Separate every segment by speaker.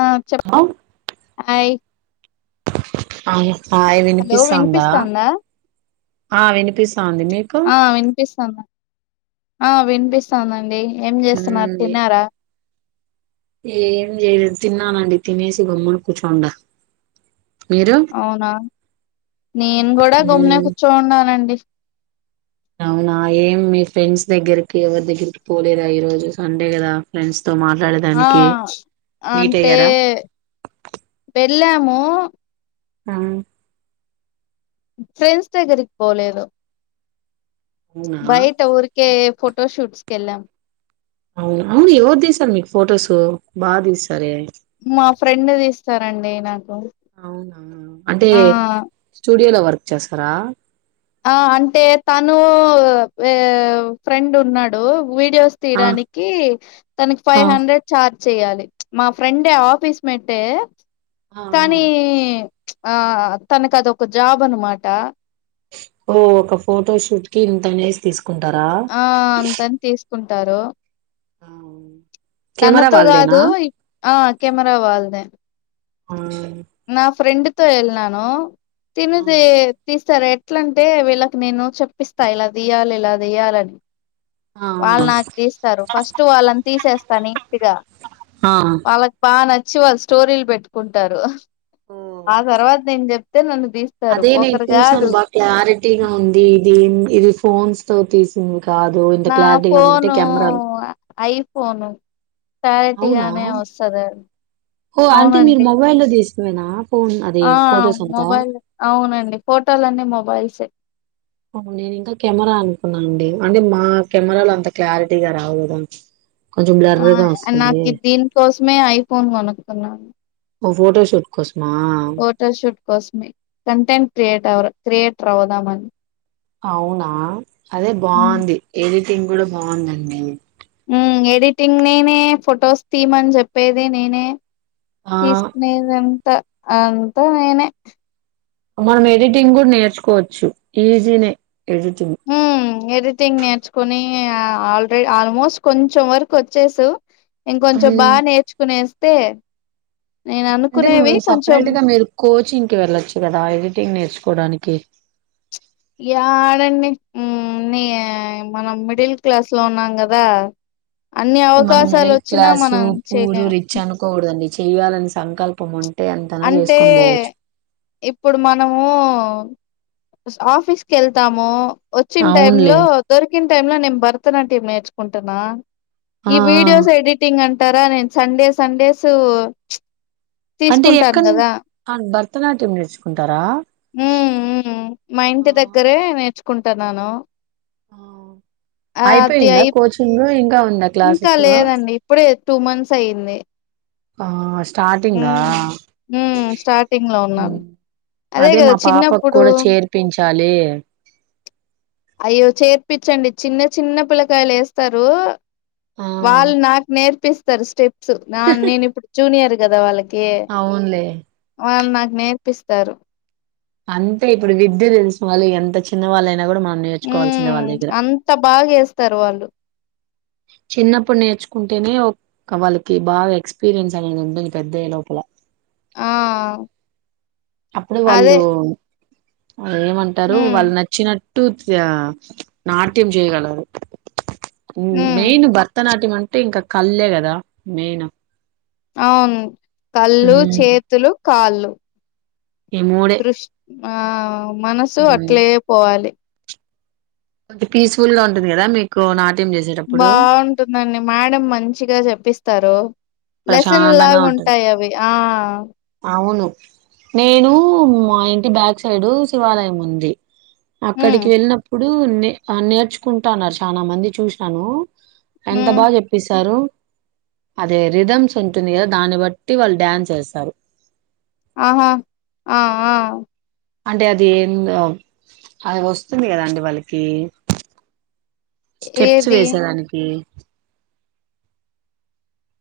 Speaker 1: ఆ చెప్ప ఆయ్
Speaker 2: ఆయా హాయ్ వినిపిస్తాందా ఆ వినిపిస్
Speaker 1: ఆ వినిపిస్తాంది ఆ వినిపిస్తాందండి ఏం చేస్తున్నారు
Speaker 2: మ్మ్
Speaker 1: తిన్నారా
Speaker 2: ఏం చేయలేదు తిన్నానండి తినేసి గమ్మున కూర్చుండ
Speaker 1: అవునా నేను కూడా గమ్మున కూర్చోన్నానండి
Speaker 2: అవునా ఏం మీ ఫ్రెండ్స్ దగ్గరకి ఎవరి దగ్గరికి పోలేదా ఈ రోజు సండే కదా ఫ్రెండ్స్ తో
Speaker 1: ఆ
Speaker 2: మాట్లాడేదానికి మీట్
Speaker 1: అంటే
Speaker 2: అయ్యారా
Speaker 1: ఏమో
Speaker 2: ఆ
Speaker 1: ఫ్రెండ్స్ దగ్గరికి పోలేదు
Speaker 2: అవునా
Speaker 1: బయట ఊర్కే ఫోటోషూట్స్ కి ఎళ్ళాం
Speaker 2: అవునా ఎవరు తీస్తారు మీకు ఫోటోసు బా దీస్
Speaker 1: మా ఫ్రెండ్ తీస్ స్తారండి నాక్
Speaker 2: అవునా అంటే స్టూడియో లో వ వచ్చేస్తారా
Speaker 1: ఆ అంటే తను ఫ్రెండ్ ఉన్నాడు వీడియోస్
Speaker 2: ఆ
Speaker 1: తీయడానికి తనకి ఫైవ్
Speaker 2: ఆ
Speaker 1: హండ్రెడ్ చార్జ్ చెయ్యాలి మా ఫ్రెండు ఆఫీస్ పెట్టే కానీ ఆ తనకు అది ఒక జాబ్ అనమాట
Speaker 2: ఓ ఒక ఫోటోషూట్ కి ఇంతనేసి తీసుకు
Speaker 1: ఆ అంతని తీస్, కుంటారు,
Speaker 2: కెమెరా
Speaker 1: తనతో
Speaker 2: వాళ్ళదేనా
Speaker 1: కాదు ఆ కెమెరా వాళ్ళదే,
Speaker 2: ఆ
Speaker 1: నా ఫ్రెండ్, వెల్లినను తినిది తీస్తారు ఎట్లంటే వీళ్ళకి నేను చెప్పిస్తా ఇలా తీయ్యాలి ఇలా తీయాలని,
Speaker 2: ఆ
Speaker 1: వాళ్ళు నాకు తీస్తారు ఫస్ట్ వాళ్ళని తీసేస్తా, కానీ
Speaker 2: ఆ
Speaker 1: వాళ్ళకి బాగా నచ్చి, వచ్చి వాళ్ళు స్టోరీలు పెట్టుకుంటారు, ఆ తర్వాత నేను చెప్ప,
Speaker 2: అదే నేను చూసాను బాగా క్లారిటీగా ఉంది ఇది ఇది ఫోన్స్, తో తీసింది, కాదు ఇంత
Speaker 1: నా
Speaker 2: క్లారిటీగా ఉందంటే
Speaker 1: ఫోను
Speaker 2: కెమెరాలు
Speaker 1: ఐ పోను
Speaker 2: అవునా
Speaker 1: క్లారిటీగానే వస్తది అది అవునండి,
Speaker 2: తో నే
Speaker 1: ఆ మొబైల్ అవునండి ఫోటోలన్నీ మొబైల్, చే
Speaker 2: నేను ఇంకా కెమెరా అనుకున్నాను, అండి అంటే మా కెమెరాలో అంత క్లారిటీగా రావు కదా, కొంచెం బ్లర్ గా
Speaker 1: ఆ
Speaker 2: వస్తుంది
Speaker 1: నాకు దీనికోసమే ఐఫోన్ కొనుకున్నాను
Speaker 2: ఓ ఫోటోషూట్ కోసమా
Speaker 1: ఫోటోషూట్ కోసమే కంటెంట్ క్రియేటర్, క్రియేటర్ అవుదామని,
Speaker 2: అవునా అదే బాగుంది ఏది టింగ్ కూడా బాగుందండి,
Speaker 1: ఎడిటింగ్ నేనే ఫొటోస్ తీమని చెప్పేది నేనే,
Speaker 2: ఆ
Speaker 1: తీసుకునే దా అంతా నేనే
Speaker 2: మనం ఎడిటింగ్ కూడా నేర్చుకోవచ్చు ఈజీనే ఎడిటింగ్,
Speaker 1: హ్మ్ ఎడిటింగ్ నేర్చుకుని ఆల్రెడీ ఆల్మోస్ట్ కొంచెం వరకు వచ్చేసు, ఇంకొంచెం
Speaker 2: ఉమ్,
Speaker 1: బాగా నేర్చుకునే పే
Speaker 2: అంటే సపరేట్ గా మీరు కోచింగ్, వెళ్ళొచ్చు కదా ఎడిటింగ్ నేర్చుకోవడానికి,
Speaker 1: ఎడండి హు ని మనం మిడిల్ క్లాస్ లో ఉన్నాం కదా, అన్ని
Speaker 2: మనం
Speaker 1: అవకాశాలు
Speaker 2: మిడిల్
Speaker 1: వచ్చినా
Speaker 2: క్లాసు
Speaker 1: మనం
Speaker 2: పూరు
Speaker 1: చేయలేం
Speaker 2: రిచ్ అనుకోకూడదండి. చెయ్యాలని సంకల్పం ఉంట్.
Speaker 1: అంటే ఇప్పుడు మనమూ ఆఫీస్ కెళ్తాము. వచ్చిన టైమ్
Speaker 2: అవునులే
Speaker 1: లో దొరికిన్ టైమ్ లో నేను భరతనాట్యం నేర్చుకుంటున్నా.
Speaker 2: ఆ ఆ.
Speaker 1: ఈ వీడియోస్ ఎడిటింగ్ అంట్ టారా నేను సండే సండేసు
Speaker 2: అంటే ఎక్కడ్ నుంచ్ ఆ బర్త్ ర్తనాట్యం నేర్చుకుంటారా.
Speaker 1: ఊ ఊ మా
Speaker 2: ఆ,
Speaker 1: ఇంటి దగ్గరే నేర్చుక్ కుంటన్నాను.
Speaker 2: ఔ అయిపోయిందా
Speaker 1: అయిప్
Speaker 2: కోచింగ్ ఇంకా ఉంద్
Speaker 1: ఇంకా లేదండి. ఇప్పుడే టూ మంత్స్ అయ్యింది.
Speaker 2: ఫాస్ట్ స్టార్టింగ్ గా
Speaker 1: హ్మ్. స్టార్టింగ్‌లో ఉన్నాను.
Speaker 2: అదే
Speaker 1: గదా
Speaker 2: మా పాపకు
Speaker 1: చిన్నప్పుడు
Speaker 2: కూడా చేర్పించాలి.
Speaker 1: అయ్యో చేర్పించండి. చిన్న చిన్న పిల్లకాయలు వేస్తరూ.
Speaker 2: ఆ
Speaker 1: వాళ్ నాకు నేర్పిస్ తరు స్టేప్ ప్స్ నా నేను ఇప్పుడు జూనియర్. గద వాళ్ళక్ కే
Speaker 2: అవునులే
Speaker 1: వాళ్ నాక్ నేర్పిస్తారు.
Speaker 2: అంతే ఇప్పుడు విద్య తెలుసిన వాళ్ళు ఎంత చిన్న వాళ్ళయినా కూడా మాక్
Speaker 1: ఊ అంత బాగా వేస్తరు వాళ్ళు
Speaker 2: చిన్నప్పుడు నేర్చుకుంటేనే ఒక వాళ్ళకి బాగా ఎక్స్పీరియన్స్ అనేది ఉంటుంది పెద్దయ్యే లోపల
Speaker 1: ఆ
Speaker 2: అప్పుడు
Speaker 1: అదే.
Speaker 2: వాళ్ళు వాళ్ళనేమంటారు
Speaker 1: హ్మ్.
Speaker 2: వాళ్ నచ్చినట్ ట్టు జా నాట్యం చేయగలరు మ్
Speaker 1: హ్మ్.
Speaker 2: మెయిన్ భరతనాట్యం అంట్ టే ఇంకా కళ్ళే కదా మెయిన్.
Speaker 1: అవును కళ్ళు
Speaker 2: ఉమ్,
Speaker 1: చేతులు కాళ్ళు
Speaker 2: ఇ మూడే
Speaker 1: దృష్ ఆ మనసు
Speaker 2: ఉమ్,
Speaker 1: అట్లే పోవాలి
Speaker 2: కొంచ పీస్ఫుల్ గా ఉంటుంది కదా మీకు నా
Speaker 1: బాగుంటుందండి మేడం మంచిగా చెప్ ప్పిస్తారు లెసన్
Speaker 2: ప్రశాంతంగా
Speaker 1: లాగా
Speaker 2: ఉంటుంది
Speaker 1: ఉంటాయి అవి ఆ
Speaker 2: అవును నేను మా ఇంటి బ్యాక్ సైడ్ శివాలయం ఉంది
Speaker 1: ఉమ్
Speaker 2: అక్కడికి వెళ్ళినప్పుడు ఇప్పుడు నే నేర్చుకుంటన్నారు చాలా మంది చూసినాను ఎంత
Speaker 1: ఉమ్
Speaker 2: బాగా చెప్పేసారు అదే రిథమ్స్ ఉంటుంది కదా దాన్ని బట్టి వాళ్ళు డ్యాన్స్ ఎస్తారు
Speaker 1: ఆహా ఆ ఆ
Speaker 2: అంటే అది ఎందో అది వస్తుంది కదా అండి వాళ్ళకి స్టెప్స్
Speaker 1: ఏది
Speaker 2: వేసేదానికి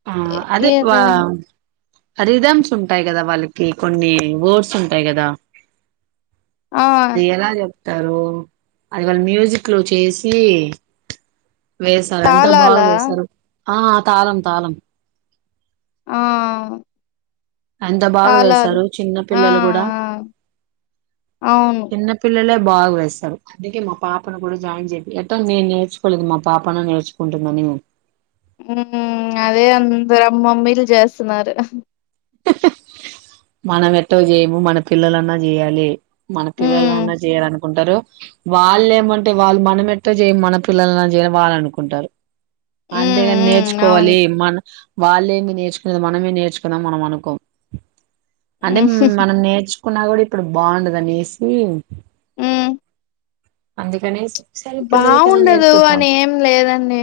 Speaker 2: ఆ
Speaker 1: ఏ
Speaker 2: అదే వా
Speaker 1: ఏది
Speaker 2: రిథమ్స్ ఉంటాయి కదా వాళ్ళకి కొన్ని వర్డ్స్ ఉంటాయి కదా
Speaker 1: ఆ
Speaker 2: అది ఎలా చే తారు అది వాళ్ళ మ్యూజిక్ లో చేసి వేశారు ఎంత బాగా
Speaker 1: తాళాలా
Speaker 2: వేశారు ఆ తాళం తాలం
Speaker 1: ఆ
Speaker 2: ఎంత బాగా
Speaker 1: తాళాలు
Speaker 2: వేశారు చిన్న
Speaker 1: ఆ
Speaker 2: పిల్లలు కూడా
Speaker 1: ఆ అవును
Speaker 2: చిన్న పిల్లలే బాగు వేస్తారు అందుకే మా పాపను కూడా జాయిన్ చెపి ఎటో నేను నేర్చుకోలేదు మా పాపను నేర్చుకుంటుందని
Speaker 1: ఉ అదే అందరు అమ్మమ్మీలు చేస్తున్నారు
Speaker 2: మనం ఎటో చేయము మన పిల్లలన్నా చేయాలి మన
Speaker 1: ఉమ్
Speaker 2: పిల్లలన్నా చేయాలను కుంటరు వాళ్ళు ఏమంటే వాళ్ళు మనం ఎట్ చేయం మన పిల్లల చేయ వాళ్ళ అనుకుంటారు
Speaker 1: ఉమ్
Speaker 2: అంతేగాని
Speaker 1: ఉమ్
Speaker 2: నేర్చుకోవాలి
Speaker 1: అవును
Speaker 2: మన వాళ్ళేమి నేర్చుకునేది మనమే నేర్చుకున్నాం మనం అను కొం అంటే మనం నేర్చు కున్నా కూడా ఇప్పుడు బాగుండదనేసి
Speaker 1: ఉమ్
Speaker 2: అందుకనేస్
Speaker 1: బాగుండదు అని ఏం లేదండి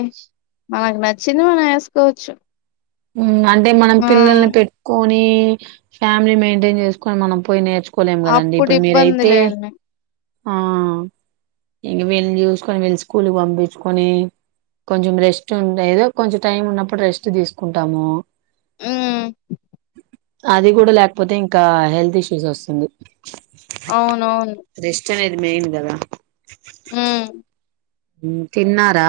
Speaker 1: మనకు న చింది మనం వేసుకోవచ్చు
Speaker 2: ఉమ్ అంటే మనం పిల్లల్ని పెట్టుకో నీ ఫ్యామిలీ మెయింటైన్ చేసుకోని మనం పోయి నేర్చ్ కోలేం కదండి
Speaker 1: అప్పుడు
Speaker 2: ఇప్పుడు మీరైతే
Speaker 1: ఇబ్బందిలేండి.
Speaker 2: ఆ ఇంక వీళ్ళని చూసుకొని వెళ్ళి స్కూల్కి పంపించుకోని. కొంచెం రెస్ట్ ఉండ్ ఏదో కొంచెం టైం ఉన్నప్పుడు రెస్ట్ తీస్ కుంటాము
Speaker 1: హ్మ్.
Speaker 2: అది కూడా లేకపోతే ఇంకా హెల్త్ ఇష్యూస్ వస్తుంది
Speaker 1: అవునవును
Speaker 2: రెస్ట్ మెయిన్ కదా
Speaker 1: ఉమ్
Speaker 2: తిన్నారా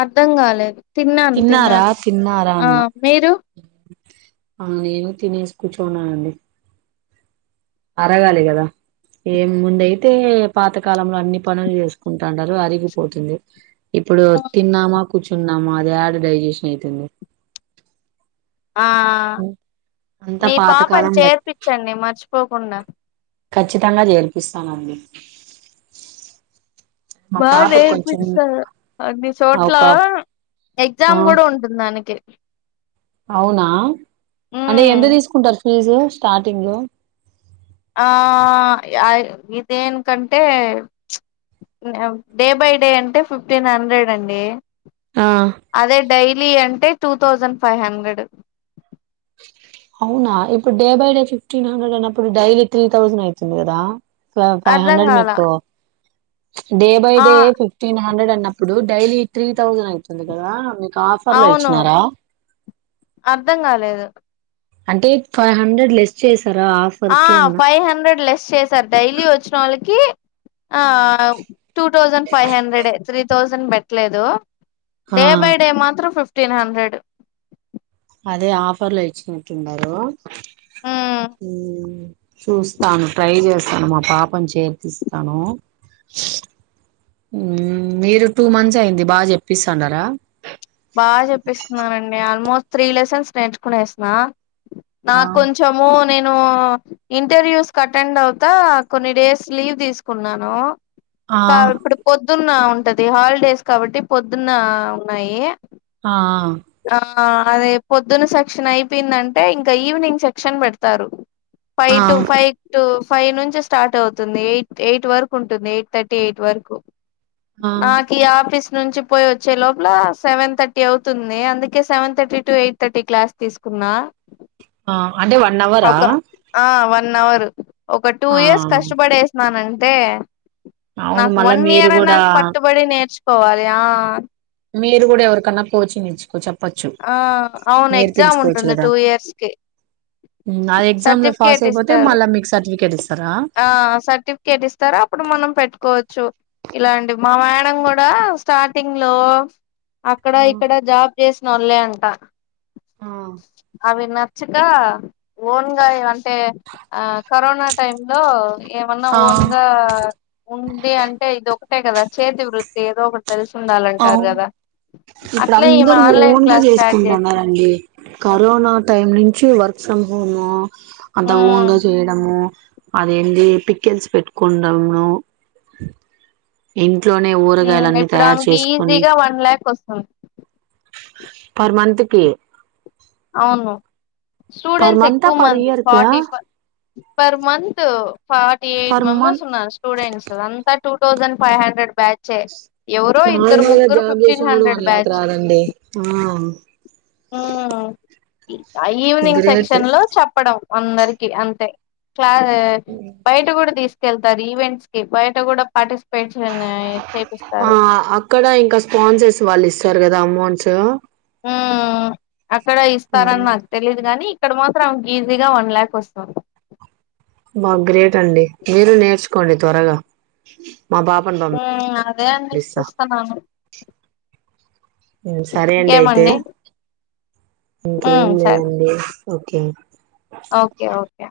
Speaker 1: అర్ధం కాలేదు తిన్నాను
Speaker 2: తిన్నారా
Speaker 1: తిన్నాను
Speaker 2: తిన్నారా
Speaker 1: ఆ
Speaker 2: అన్న
Speaker 1: మీరు
Speaker 2: ఆ నేను తినేసి కూర్చున్నానండి అరగాలి కదా ఏం ముందయితే పాతకాలం అన్ని పనులు చేసుకుంటా అరిగిపోతుంది ఇప్పుడు తిన్నామా కూర్చున్నామా అది ఏడ డైజెషన్ అయితుంది
Speaker 1: ఆ
Speaker 2: అంతా
Speaker 1: మీ పాపని
Speaker 2: పాతకాలం లె
Speaker 1: చేర్పించండి మర్చిపోకుండా
Speaker 2: ఖచ్చితంగా చేర్పిస్తానండి మా
Speaker 1: బాగా
Speaker 2: పాపకు కొంచెం
Speaker 1: నేర్పిస్తారు అన్ని
Speaker 2: ఒక
Speaker 1: చోట్లా
Speaker 2: ఆ
Speaker 1: ఎగ్జామ్ కూడా ఉంటుందానికి
Speaker 2: అవునా అంటే
Speaker 1: హ్మ్.
Speaker 2: ఎంత తీసుకుంటారు ఫీజు స్టార్టింగ్ లో
Speaker 1: ఆ ఇదేనికంటే డే బై డే అంటే ఫిఫ్టీన్ హండ్రెడ్ అండి అదే డైలీ అంటే టూ థౌజండ్ ఫైవ్ హండ్రెడ్
Speaker 2: అవునా ఇప్పుడు day by day fifteen hundred అన్నప్పుడు డైలీ త్రీ థౌజండ్ అవుతుంది కదా ఫైవ్
Speaker 1: అర్ధం
Speaker 2: హండ్రెడ్
Speaker 1: కాల
Speaker 2: మీకు డే బై
Speaker 1: ఆ
Speaker 2: డే ఫిఫ్టీన్ హండ్రెడ్ అన్నప్పుడు డైలీ త్రీ తౌసండ్ అయితుంది కదా ఆఫర్ లో
Speaker 1: అవును
Speaker 2: ఇచ్చినారా
Speaker 1: అర్థం కాలేదు
Speaker 2: అంటే ఫైవ్ హండ్రెడ్ లెస్ చేస్
Speaker 1: ఆ ఫైవ్ హండ్రెడ్ లెస్ చేసారు డైలీ వచ్చిన వాళ్ళకి ఆ two thousand five hundred three thousand పెట్టలేదు
Speaker 2: ఆ
Speaker 1: డే బై డే మాత్రం ఫిఫ్ ఫ్టీన్ హండ్రెడ్
Speaker 2: అదే ఆఫర్ లో ఇచ్చినట్టుండారు.
Speaker 1: ఉమ్
Speaker 2: హ చూస్తాను ట్రై చేస్తాను. మా పాపను చేర్పిస్తాను. మీరు టూ మంత్స్ అయింది బాగా చెప్పిస్తాండారా.
Speaker 1: బాగా చెప్పిస్తున్నానండి ఆల్మోస్ట్ త్రీ లెసెన్స్ నేర్చుకునేసన్నా.
Speaker 2: ఆ
Speaker 1: నాకు కొంచము నేన్ ను ఇంటర్వ్యూస్ అటెండ్ అవుతా కొన్ని డేస్ లీవ్ తీసుకున్నాను.
Speaker 2: ఆ
Speaker 1: కా ఇప్పుడు పొద్ ద్దున్న ఉంటది హాలిడేస్ కాబట్టి పొద్దున్న ఉన్నాయి
Speaker 2: ఆ
Speaker 1: ఆ ఆ అదే పొద్దున్న సెక్షన్ అయిపోయిందంటే ఇంకా ఈవినింగ్ సెక్షన్ పెడతారు. Five to five to five నుంచి స్టార్ట్ అవుతుంది ఎయిట్ ఎయిట్ వరకు ఉంటుంది. ఎయిట్ థర్టీ ఎయిట్ వరకు
Speaker 2: ఆ
Speaker 1: మాకి ఆఫీస్ నుంచి పోయి వచ్చే లోపల సెవెన్ థర్టీ అవుతుంది. అందుకే seven thirty to eight thirty class తీసుకున్నా
Speaker 2: ఆ అది వన్ అవరా
Speaker 1: న్ అవర్ ఒక టూ
Speaker 2: ఆ
Speaker 1: ఇయర్స్ కష్టపడేసన్నానం టే
Speaker 2: అవును
Speaker 1: నాకు
Speaker 2: మళ్ళా
Speaker 1: వన్
Speaker 2: మీరు
Speaker 1: ఇయరే
Speaker 2: కూడా
Speaker 1: పట్టుబడి నేర్చు పోవాలి ఆ
Speaker 2: మీరు కూడా ఎవరికన్నా కోచింగ్ ఇచ్చుకోవచ్ చె ప్పొచ్చు
Speaker 1: ఆ అవును ఎగ్జామ్
Speaker 2: నేర్పించుకోచ్చు
Speaker 1: ఉంటుంది
Speaker 2: కదా
Speaker 1: టూ ఇయర్స్ కి
Speaker 2: ఆహ్ ఎగ్జామ్ లో పాస్
Speaker 1: సర్టిఫికేట్
Speaker 2: అయిపోతే
Speaker 1: ఇస్తారు
Speaker 2: మళ్ళ మీకు సర్టిఫికేట్ ఇస్
Speaker 1: ఆ సర్టిఫికేట్ ఇస్తారూ అప్పుడు మనం పెట్టుకోవచ్చు. ఇలా అండి మా మేడం కూడా స్టార్టింగ్ లో అక్కడ ఇక్కడ జాబ్ చేస్ నోలే అంట అవే నా చక ఓన్గాయ అంటే ఆ కరోనా టైమ్ లో ఏమన్నా
Speaker 2: ఆ
Speaker 1: ఓన్ గా ఉంది అంటే ఒకటే కదా చేతి వృత్తి ఏదో తెలిసుండాలంటారు
Speaker 2: అవును
Speaker 1: కదా
Speaker 2: ఇప్పుడు
Speaker 1: అట్లే ఈమె
Speaker 2: అందరు
Speaker 1: ఆన్లైన్
Speaker 2: ఓన్ గా
Speaker 1: క్లాస్ స్టార్ట్ చేసి
Speaker 2: చేసుకుంటున్నారండి కరోనా టైమ్ చ్చి వర్క్ ఫ్రమ్ హోమ్ అంత ఓన్
Speaker 1: ఉమ్,
Speaker 2: చేయడము అదేంది పికెల్స్ పెట్టుకొండము ఇం ట్లోనే ఊరగాయలన్నీ తయారు చే
Speaker 1: ఈసీగా వన్ ల్యాక్ వస్తుం
Speaker 2: పర్ మంత్ కి
Speaker 1: అవును
Speaker 2: పర్
Speaker 1: స్టూడెంట్స్
Speaker 2: మంతా
Speaker 1: ఎక్కువ
Speaker 2: పర్
Speaker 1: మంది
Speaker 2: ఇయర్ కా
Speaker 1: ఫార్టీ ఫ per month forty eight
Speaker 2: per Mann
Speaker 1: members ఉన్నారు స్టూడెంట్స్ అంత. టూ తౌసండ్ ఫై హండ్రెడ్ బ్యాచే ఎవరో ఇద్దరు
Speaker 2: నార్మల్గా
Speaker 1: ముగ్గురు
Speaker 2: జాబ్
Speaker 1: ఫిఫ్టీన్
Speaker 2: చేసినా కూడా
Speaker 1: హండ్రెడ్
Speaker 2: వన్ లాక్ రాదండి ఆ
Speaker 1: ఉ ఆ ఈవినింగ్
Speaker 2: గ్రేట్
Speaker 1: సెక్షన్ లో చెప్పడం అందరికి అంతే క్లారెంట్ బయట కూడా తీస్ కేర్ళ్తారు ఈవెంట్స్ కి బయట కూడా పార్టి
Speaker 2: ఆ అక్కడ ఇంకా స్పాన్సెస్ వాళ్ళు ఇస్తా స్తారు కదా అమౌంట్స్
Speaker 1: ఉ అక్కడ ఇస్తారన్ నాకు తెలీదు గాని ఇక్కడ మాత్రం ఈజీగా వన్ ల్యాక్ వస్తుాం
Speaker 2: బా గ్రేట్ అండి మీరు నేర్చుకోండి త్వరగా మా పాపను
Speaker 1: ఉ అదే అండి
Speaker 2: పంపిస్తా
Speaker 1: చూస్తన్నాను
Speaker 2: ఉమ్ సరే అండి అయితే ఇంకేం
Speaker 1: ఉమ్ సరే
Speaker 2: లేదండి ఓకే
Speaker 1: ఓకే ఓకే